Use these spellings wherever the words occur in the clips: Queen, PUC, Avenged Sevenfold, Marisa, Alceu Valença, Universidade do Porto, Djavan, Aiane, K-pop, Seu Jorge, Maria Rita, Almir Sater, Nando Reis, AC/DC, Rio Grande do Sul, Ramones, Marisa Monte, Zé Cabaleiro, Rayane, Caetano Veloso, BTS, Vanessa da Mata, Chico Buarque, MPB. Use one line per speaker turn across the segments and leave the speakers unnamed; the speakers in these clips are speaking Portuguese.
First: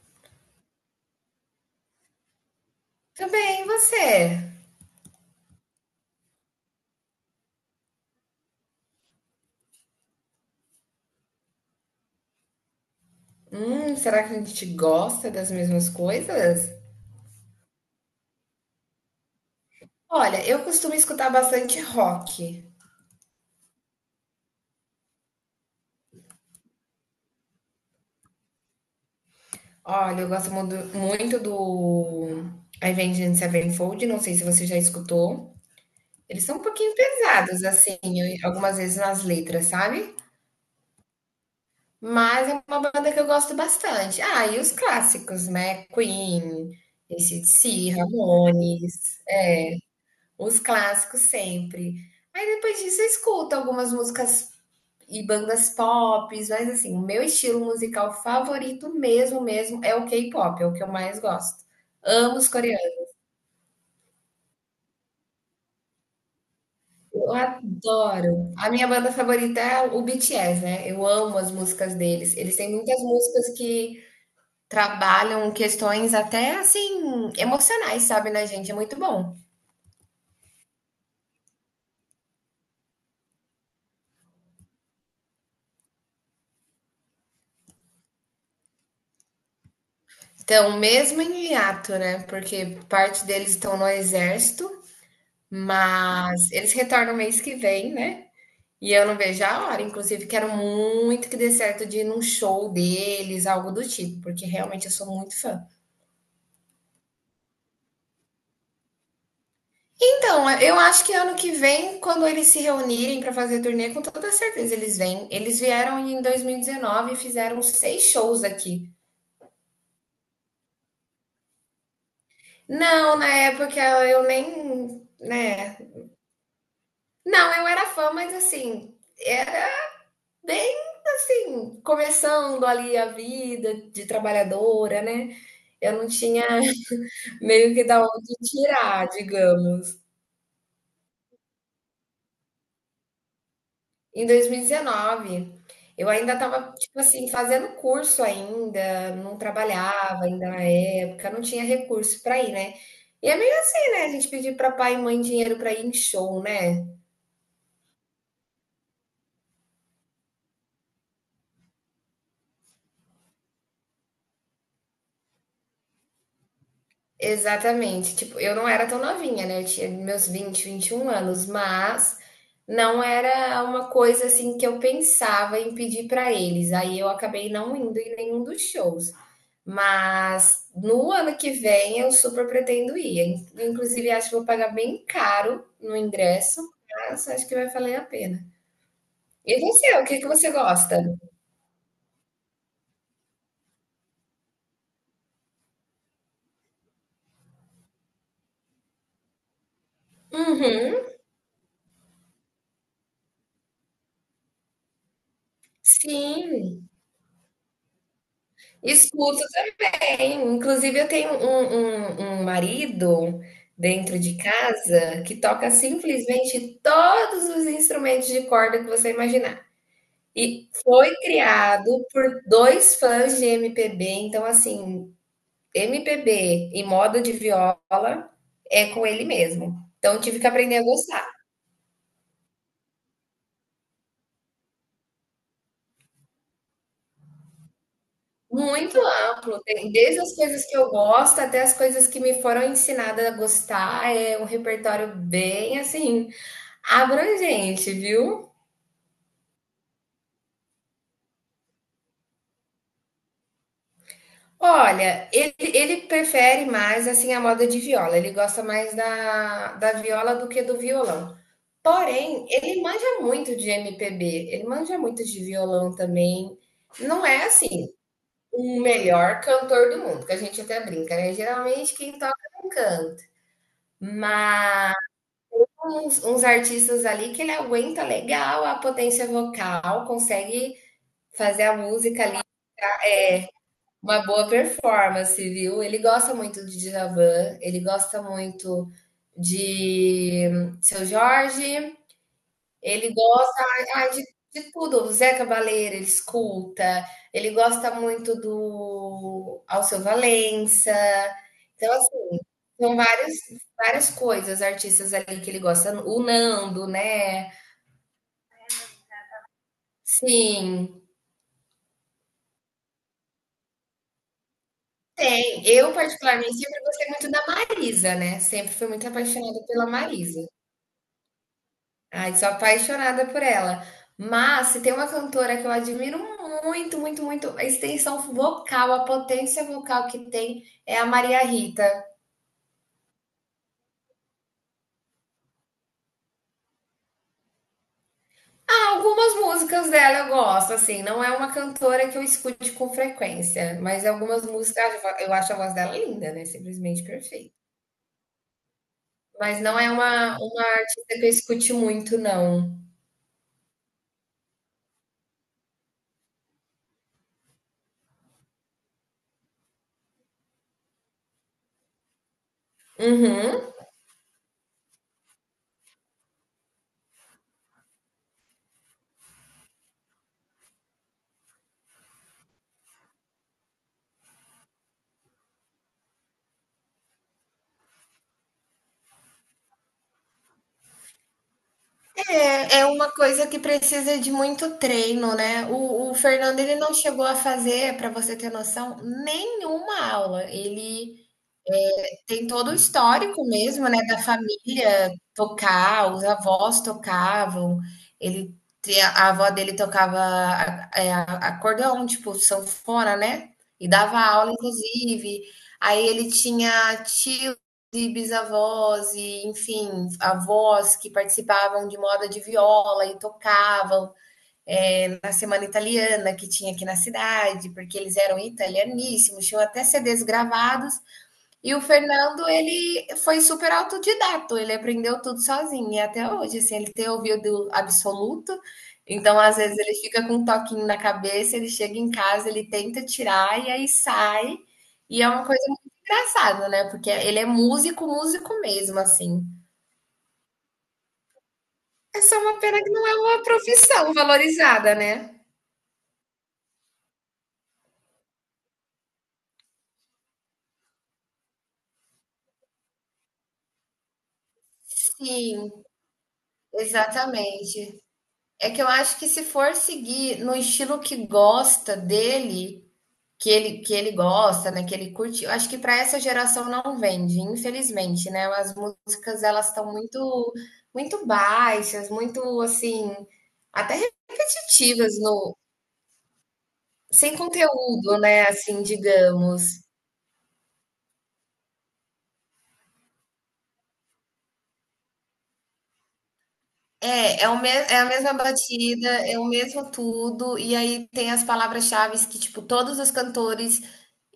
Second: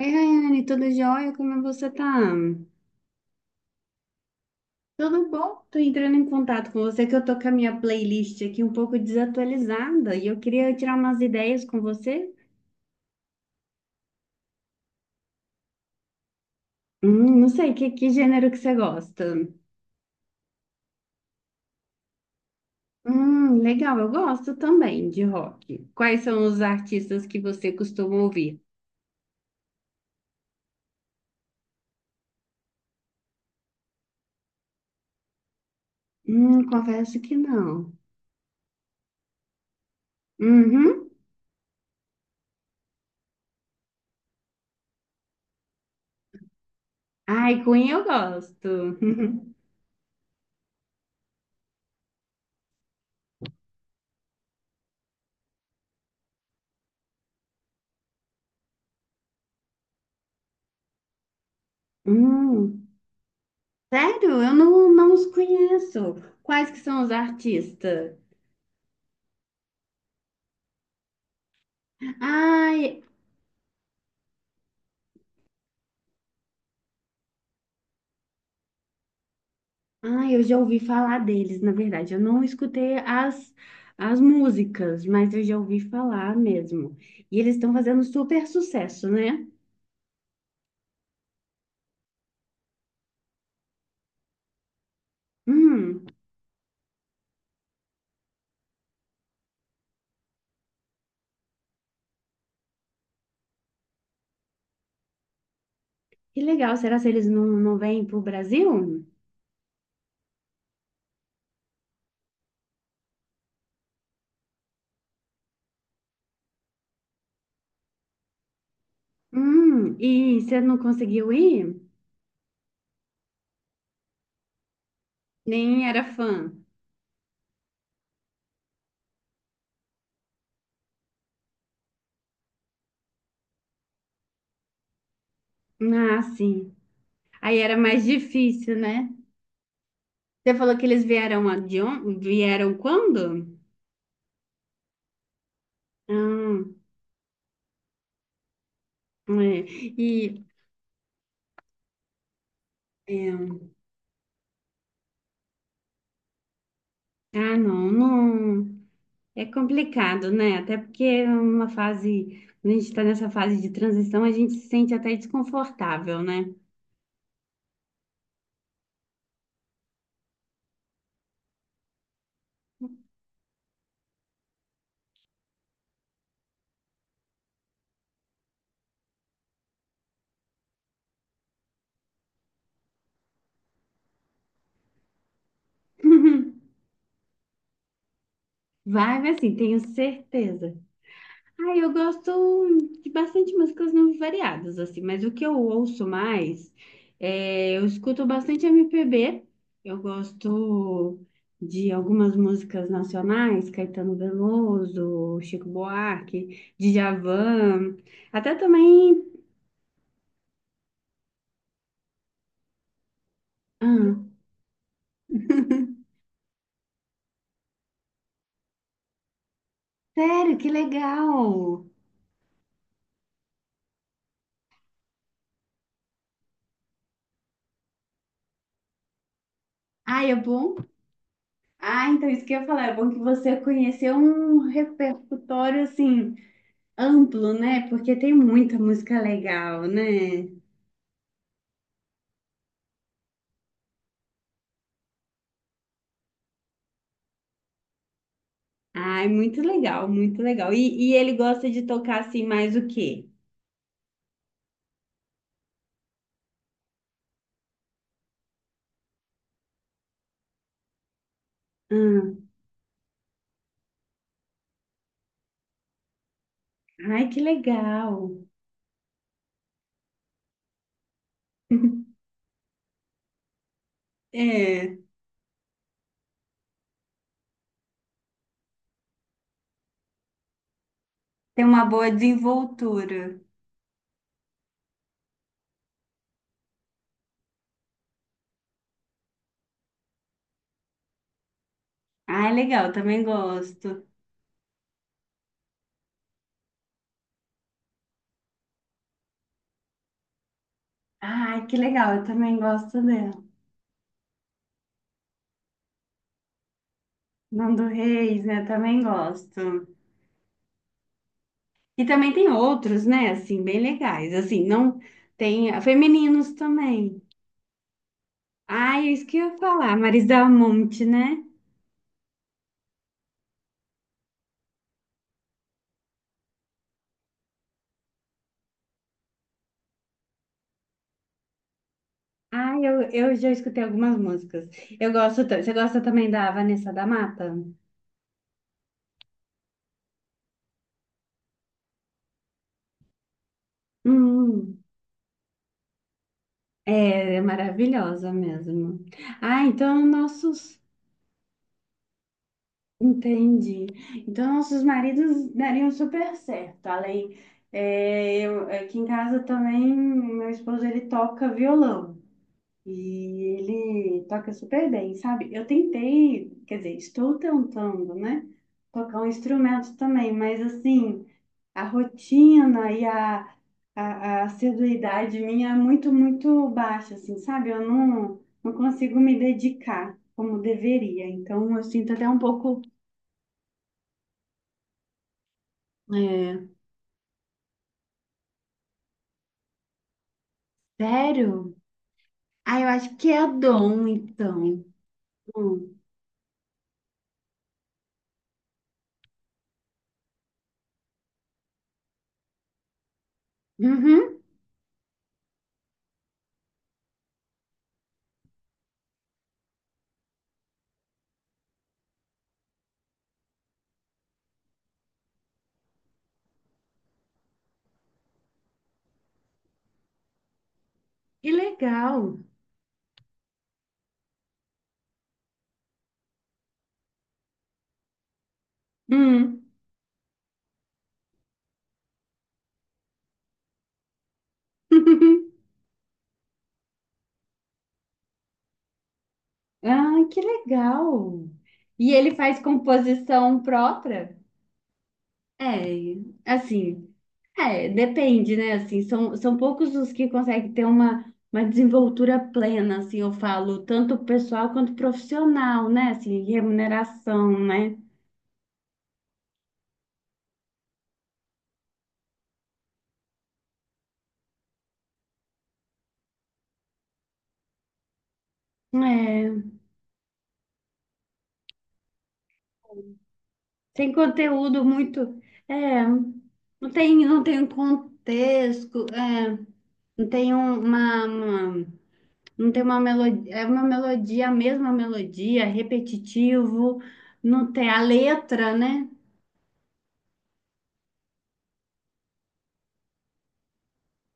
Oi, Rayane, tudo jóia? Como você tá?
Também e você?
Tudo bom? Tô entrando em contato com você que eu tô com a minha playlist aqui um pouco desatualizada e eu queria tirar umas ideias com você.
Será que a gente gosta das mesmas coisas?
Não sei, que gênero que você gosta?
Olha, eu costumo escutar bastante rock.
Legal, eu gosto também de rock. Quais são os artistas que você costuma ouvir?
Olha, eu gosto muito, muito do Avenged Sevenfold, não sei se você já escutou. Eles são um pouquinho
Confesso que
pesados,
não.
assim, algumas vezes nas letras, sabe?
Uhum.
Mas é uma banda que eu gosto bastante. Ah, e os clássicos, né? Queen,
Ai, Queen
AC/DC,
eu gosto.
Ramones, é, os clássicos sempre. Aí depois disso eu escuto algumas músicas e bandas pop, mas assim, o meu estilo musical favorito mesmo, mesmo, é o K-pop, é o que eu mais gosto. Amo os coreanos,
Hum, sério? Eu não os conheço. Quais que são os
eu
artistas?
adoro. A minha banda favorita é o BTS, né? Eu amo as músicas deles. Eles têm
Ai,
muitas músicas que trabalham questões até assim emocionais, sabe, na gente, é muito bom.
ai, eu já ouvi falar deles, na verdade. Eu não escutei as, as músicas, mas eu já ouvi falar mesmo. E eles estão fazendo super sucesso, né?
Então, mesmo em hiato, né? Porque parte deles estão no exército,
Hum,
mas eles retornam mês que vem, né? E eu não vejo a hora. Inclusive, quero muito que dê certo de ir num show deles, algo do tipo, porque realmente eu sou muito fã.
que legal. Será que eles não vêm pro Brasil?
Então, eu acho que ano que vem, quando eles se reunirem para fazer turnê, com toda certeza eles vêm. Eles vieram em 2019 e fizeram seis shows aqui.
E você não conseguiu ir?
Não, na época eu nem, né?
Nem era fã.
Não, eu era fã, mas assim, era bem assim, começando ali a vida de trabalhadora, né? Eu não
Ah,
tinha
sim. Aí
meio
era
que da
mais
onde
difícil,
tirar,
né?
digamos.
Você falou que eles vieram a- de on- vieram quando?
Em 2019, eu ainda
Ah,
estava, tipo assim, fazendo curso ainda,
é.
não trabalhava
E
ainda na época, não tinha recurso para ir, né? E é
é.
meio assim, né? A gente pedir para pai e mãe dinheiro para ir em show, né?
Ah, não, não. É complicado, né? Até porque é uma fase, quando a gente está nessa fase de transição, a gente se sente até desconfortável, né?
Exatamente. Tipo, eu não era tão novinha, né? Eu tinha meus vinte, 21 anos, mas não era uma coisa assim que eu pensava em pedir para eles. Aí eu acabei não indo em nenhum dos shows. Mas no ano que vem eu super pretendo ir. Inclusive, acho que vou pagar bem caro no ingresso, mas acho que vai valer a pena.
Vai, mas assim,
E
tenho
você, o que que você
certeza.
gosta?
Ah, eu gosto de bastante músicas no- variadas, assim, mas o que eu ouço mais, é, eu escuto bastante MPB, eu
Uhum,
gosto de algumas músicas nacionais, Caetano Veloso, Chico Buarque,
sim.
Djavan, até também.
Escuto também. Inclusive, eu tenho um marido dentro
Ah,
de casa que toca simplesmente todos os instrumentos de corda que você imaginar.
sério, que
E foi
legal!
criado por dois fãs de MPB, então assim, MPB e moda de viola é com ele mesmo. Então eu
Ai, é
tive que
bom?
aprender a gostar.
Ah, então isso que eu ia falar, é bom que você conheceu um repertório assim amplo, né? Porque tem muita
Muito
música
amplo,
legal,
tem desde as
né?
coisas que eu gosto até as coisas que me foram ensinadas a gostar. É um repertório bem assim abrangente, viu?
Ai, muito legal, muito legal. E ele gosta de tocar assim mais o quê?
Olha, ele prefere mais assim a moda de viola. Ele gosta mais da, da viola do que do violão. Porém,
Hum.
ele manja muito de MPB, ele manja muito de violão também.
Ai,
Não
que
é assim
legal!
o melhor cantor do mundo, que a gente até brinca, né? Geralmente quem toca não canta. Mas
É,
uns artistas ali que ele aguenta legal a potência vocal, consegue fazer
tem
a
uma boa
música,
desenvoltura.
uma boa performance, viu? Ele gosta muito de Djavan, ele gosta muito de Seu Jorge,
Ai, legal,
ele
também
gosta,
gosto.
ai, de tudo, o Zé Cabaleiro, ele escuta, ele gosta muito do Alceu Valença.
Ai, que
Então,
legal, eu
assim,
também
são
gosto
várias,
dela.
várias coisas, artistas ali que ele gosta, o Nando, né?
Nando Reis, né? Também gosto.
Sim,
E também tem outros, né? Assim, bem legais. Assim, não
tem.
tem
Eu,
femininos
particularmente, sempre gostei
também.
muito da Marisa, né? Sempre fui muito
Ai, é isso que eu ia
apaixonada pela
falar, Marisa
Marisa.
Monte, né?
Ai, sou apaixonada por ela. Mas se tem uma cantora que eu admiro muito, muito, muito, a extensão vocal, a potência vocal que tem é a Maria Rita.
Ai, eu já escutei algumas músicas. Você gosta também da Vanessa da Mata?
Ah, algumas músicas dela eu gosto, assim, não é uma cantora que eu escute com frequência, mas algumas
Hum,
músicas eu acho a voz dela linda, né? Simplesmente
é, é
perfeita.
maravilhosa mesmo.
Mas
Ah,
não é
então
uma
nossos,
artista que eu escute muito, não.
entendi. Então nossos maridos dariam super certo. É, eu, aqui em casa também, meu esposo ele toca violão. E
Uhum.
ele toca super bem, sabe? Eu tentei, quer dizer, estou tentando, né? Tocar um instrumento também, mas assim, a rotina e a, a, a assiduidade minha é muito, muito baixa, assim, sabe? Eu não consigo me dedicar como deveria. Então, eu sinto até um
É,
pouco.
é uma coisa que precisa de muito treino, né? O Fernando
É,
ele não chegou a fazer, para você ter noção, nenhuma aula. Ele
sério?
tem todo o
Ah, eu acho que
histórico
é
mesmo, né,
dom,
da
então.
família
Hum.
tocar, os avós tocavam, ele te a avó dele tocava a acordeon, tipo, sanfona, né, e dava
Uhum.
aula inclusive. Aí ele tinha tios e bisavós e, enfim, avós que participavam de moda de viola e tocavam, na semana italiana que tinha aqui na cidade, porque eles eram italianíssimos, tinham até CDs gravados
Que
e o
legal.
Fernando, ele foi super autodidato, ele aprendeu tudo sozinho, e até hoje, assim, ele tem ouvido absoluto, então às
Hum.
vezes ele fica com um toquinho na cabeça, ele chega em casa, ele tenta tirar e aí sai, e é uma coisa muito engraçada, né, porque ele é músico, músico mesmo, assim.
Ah, que legal! E
É
ele
só
faz
uma pena que não é uma
composição
profissão
própria?
valorizada, né?
É, assim, é, depende, né? Assim, são poucos os que conseguem ter uma desenvoltura plena, assim, eu falo, tanto pessoal quanto
Sim,
profissional, né? Assim, remuneração, né?
exatamente. É que eu acho que se for seguir no estilo que gosta dele, que ele gosta, né? Que ele curte. Eu acho que para essa geração não vende, infelizmente, né? As músicas
É,
elas estão muito muito baixas, muito assim, até
tem conteúdo
repetitivas,
muito,
no
é, não tem,
sem
não tem um
conteúdo, né? Assim,
contexto, é,
digamos.
não tem um- uma Não tem uma melodia, é uma melodia, a mesma melodia, repetitivo,
É, o me
não tem
é
a
a mesma
letra,
batida,
né?
é o mesmo tudo, e aí tem as palavras-chaves que, tipo, todos os cantores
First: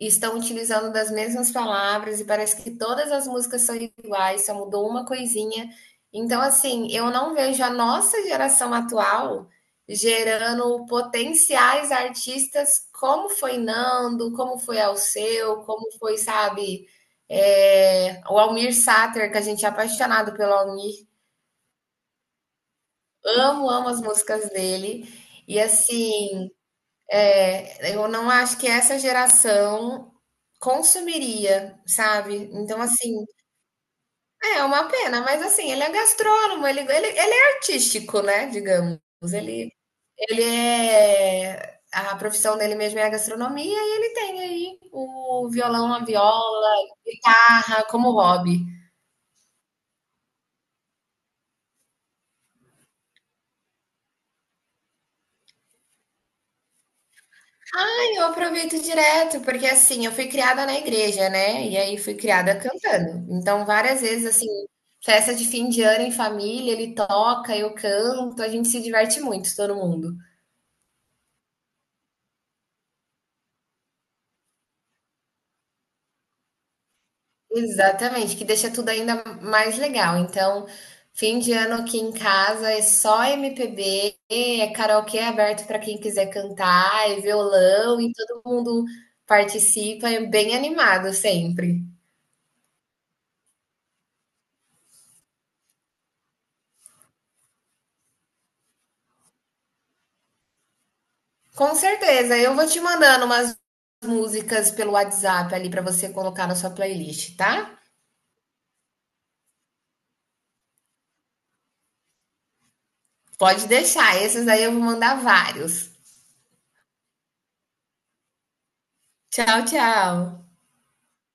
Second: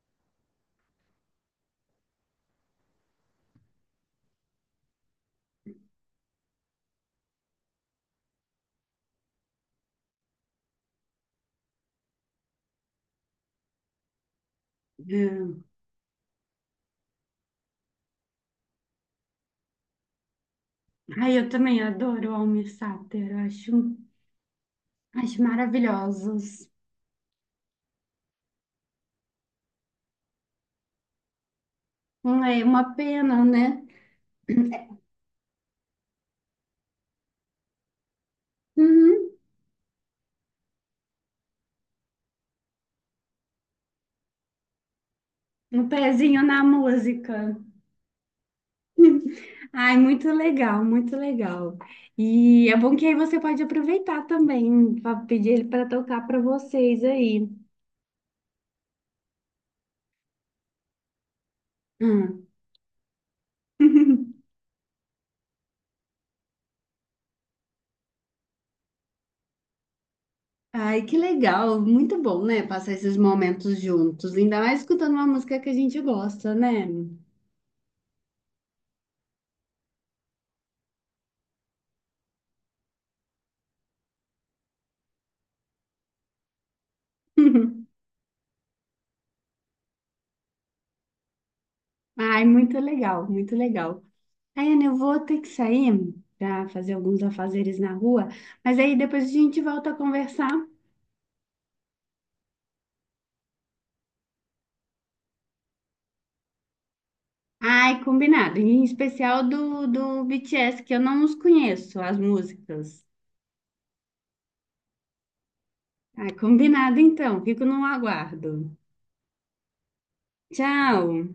estão utilizando das mesmas palavras, e parece que todas as músicas são iguais, só mudou uma coisinha. Então, assim, eu não vejo a nossa geração atual gerando potenciais artistas como foi Nando, como foi Alceu,
É.
como foi, sabe, é, o Almir Sater, que a gente é apaixonado pelo Almir.
Ai, eu também adoro Almir Sater,
Amo, amo as músicas dele.
acho
E assim,
maravilhosos.
é, eu não acho que essa geração consumiria, sabe?
É
Então,
uma
assim,
pena, né?
é uma pena, mas assim, ele é gastrônomo, ele é artístico, né? Digamos.
Uhum.
Ele, ele é. A profissão dele mesmo é a gastronomia e ele tem aí o
Um
violão, a
pezinho na
viola,
música.
guitarra como hobby.
Ai, muito legal, muito legal. E é bom que aí você pode aproveitar também, pra pedir ele para tocar para vocês aí.
Eu aproveito direto, porque assim, eu fui criada na igreja, né? E aí fui
Hum.
criada cantando. Então, várias vezes, assim, festa de fim de ano em família, ele toca, eu canto, a gente se diverte muito, todo mundo.
Ai, que legal, muito bom, né? Passar esses momentos juntos, ainda mais escutando uma música que a gente gosta, né?
Exatamente, que deixa tudo ainda mais legal. Então, fim de ano aqui em casa é só MPB, é karaokê aberto para quem quiser cantar, é violão e todo mundo participa, é bem animado sempre.
Ai, muito legal, muito legal. Aí, Aiane, eu vou ter que sair para fazer alguns afazeres na rua, mas aí depois a gente volta a conversar.
Com certeza. Eu vou te mandando umas músicas pelo WhatsApp ali para você colocar na sua playlist, tá?
Ai, combinado, em especial do BTS, que eu não os conheço, as músicas.
Pode deixar. Esses aí eu vou mandar vários.
Ai, combinado então, fico no aguardo.
Tchau, tchau.
Tchau!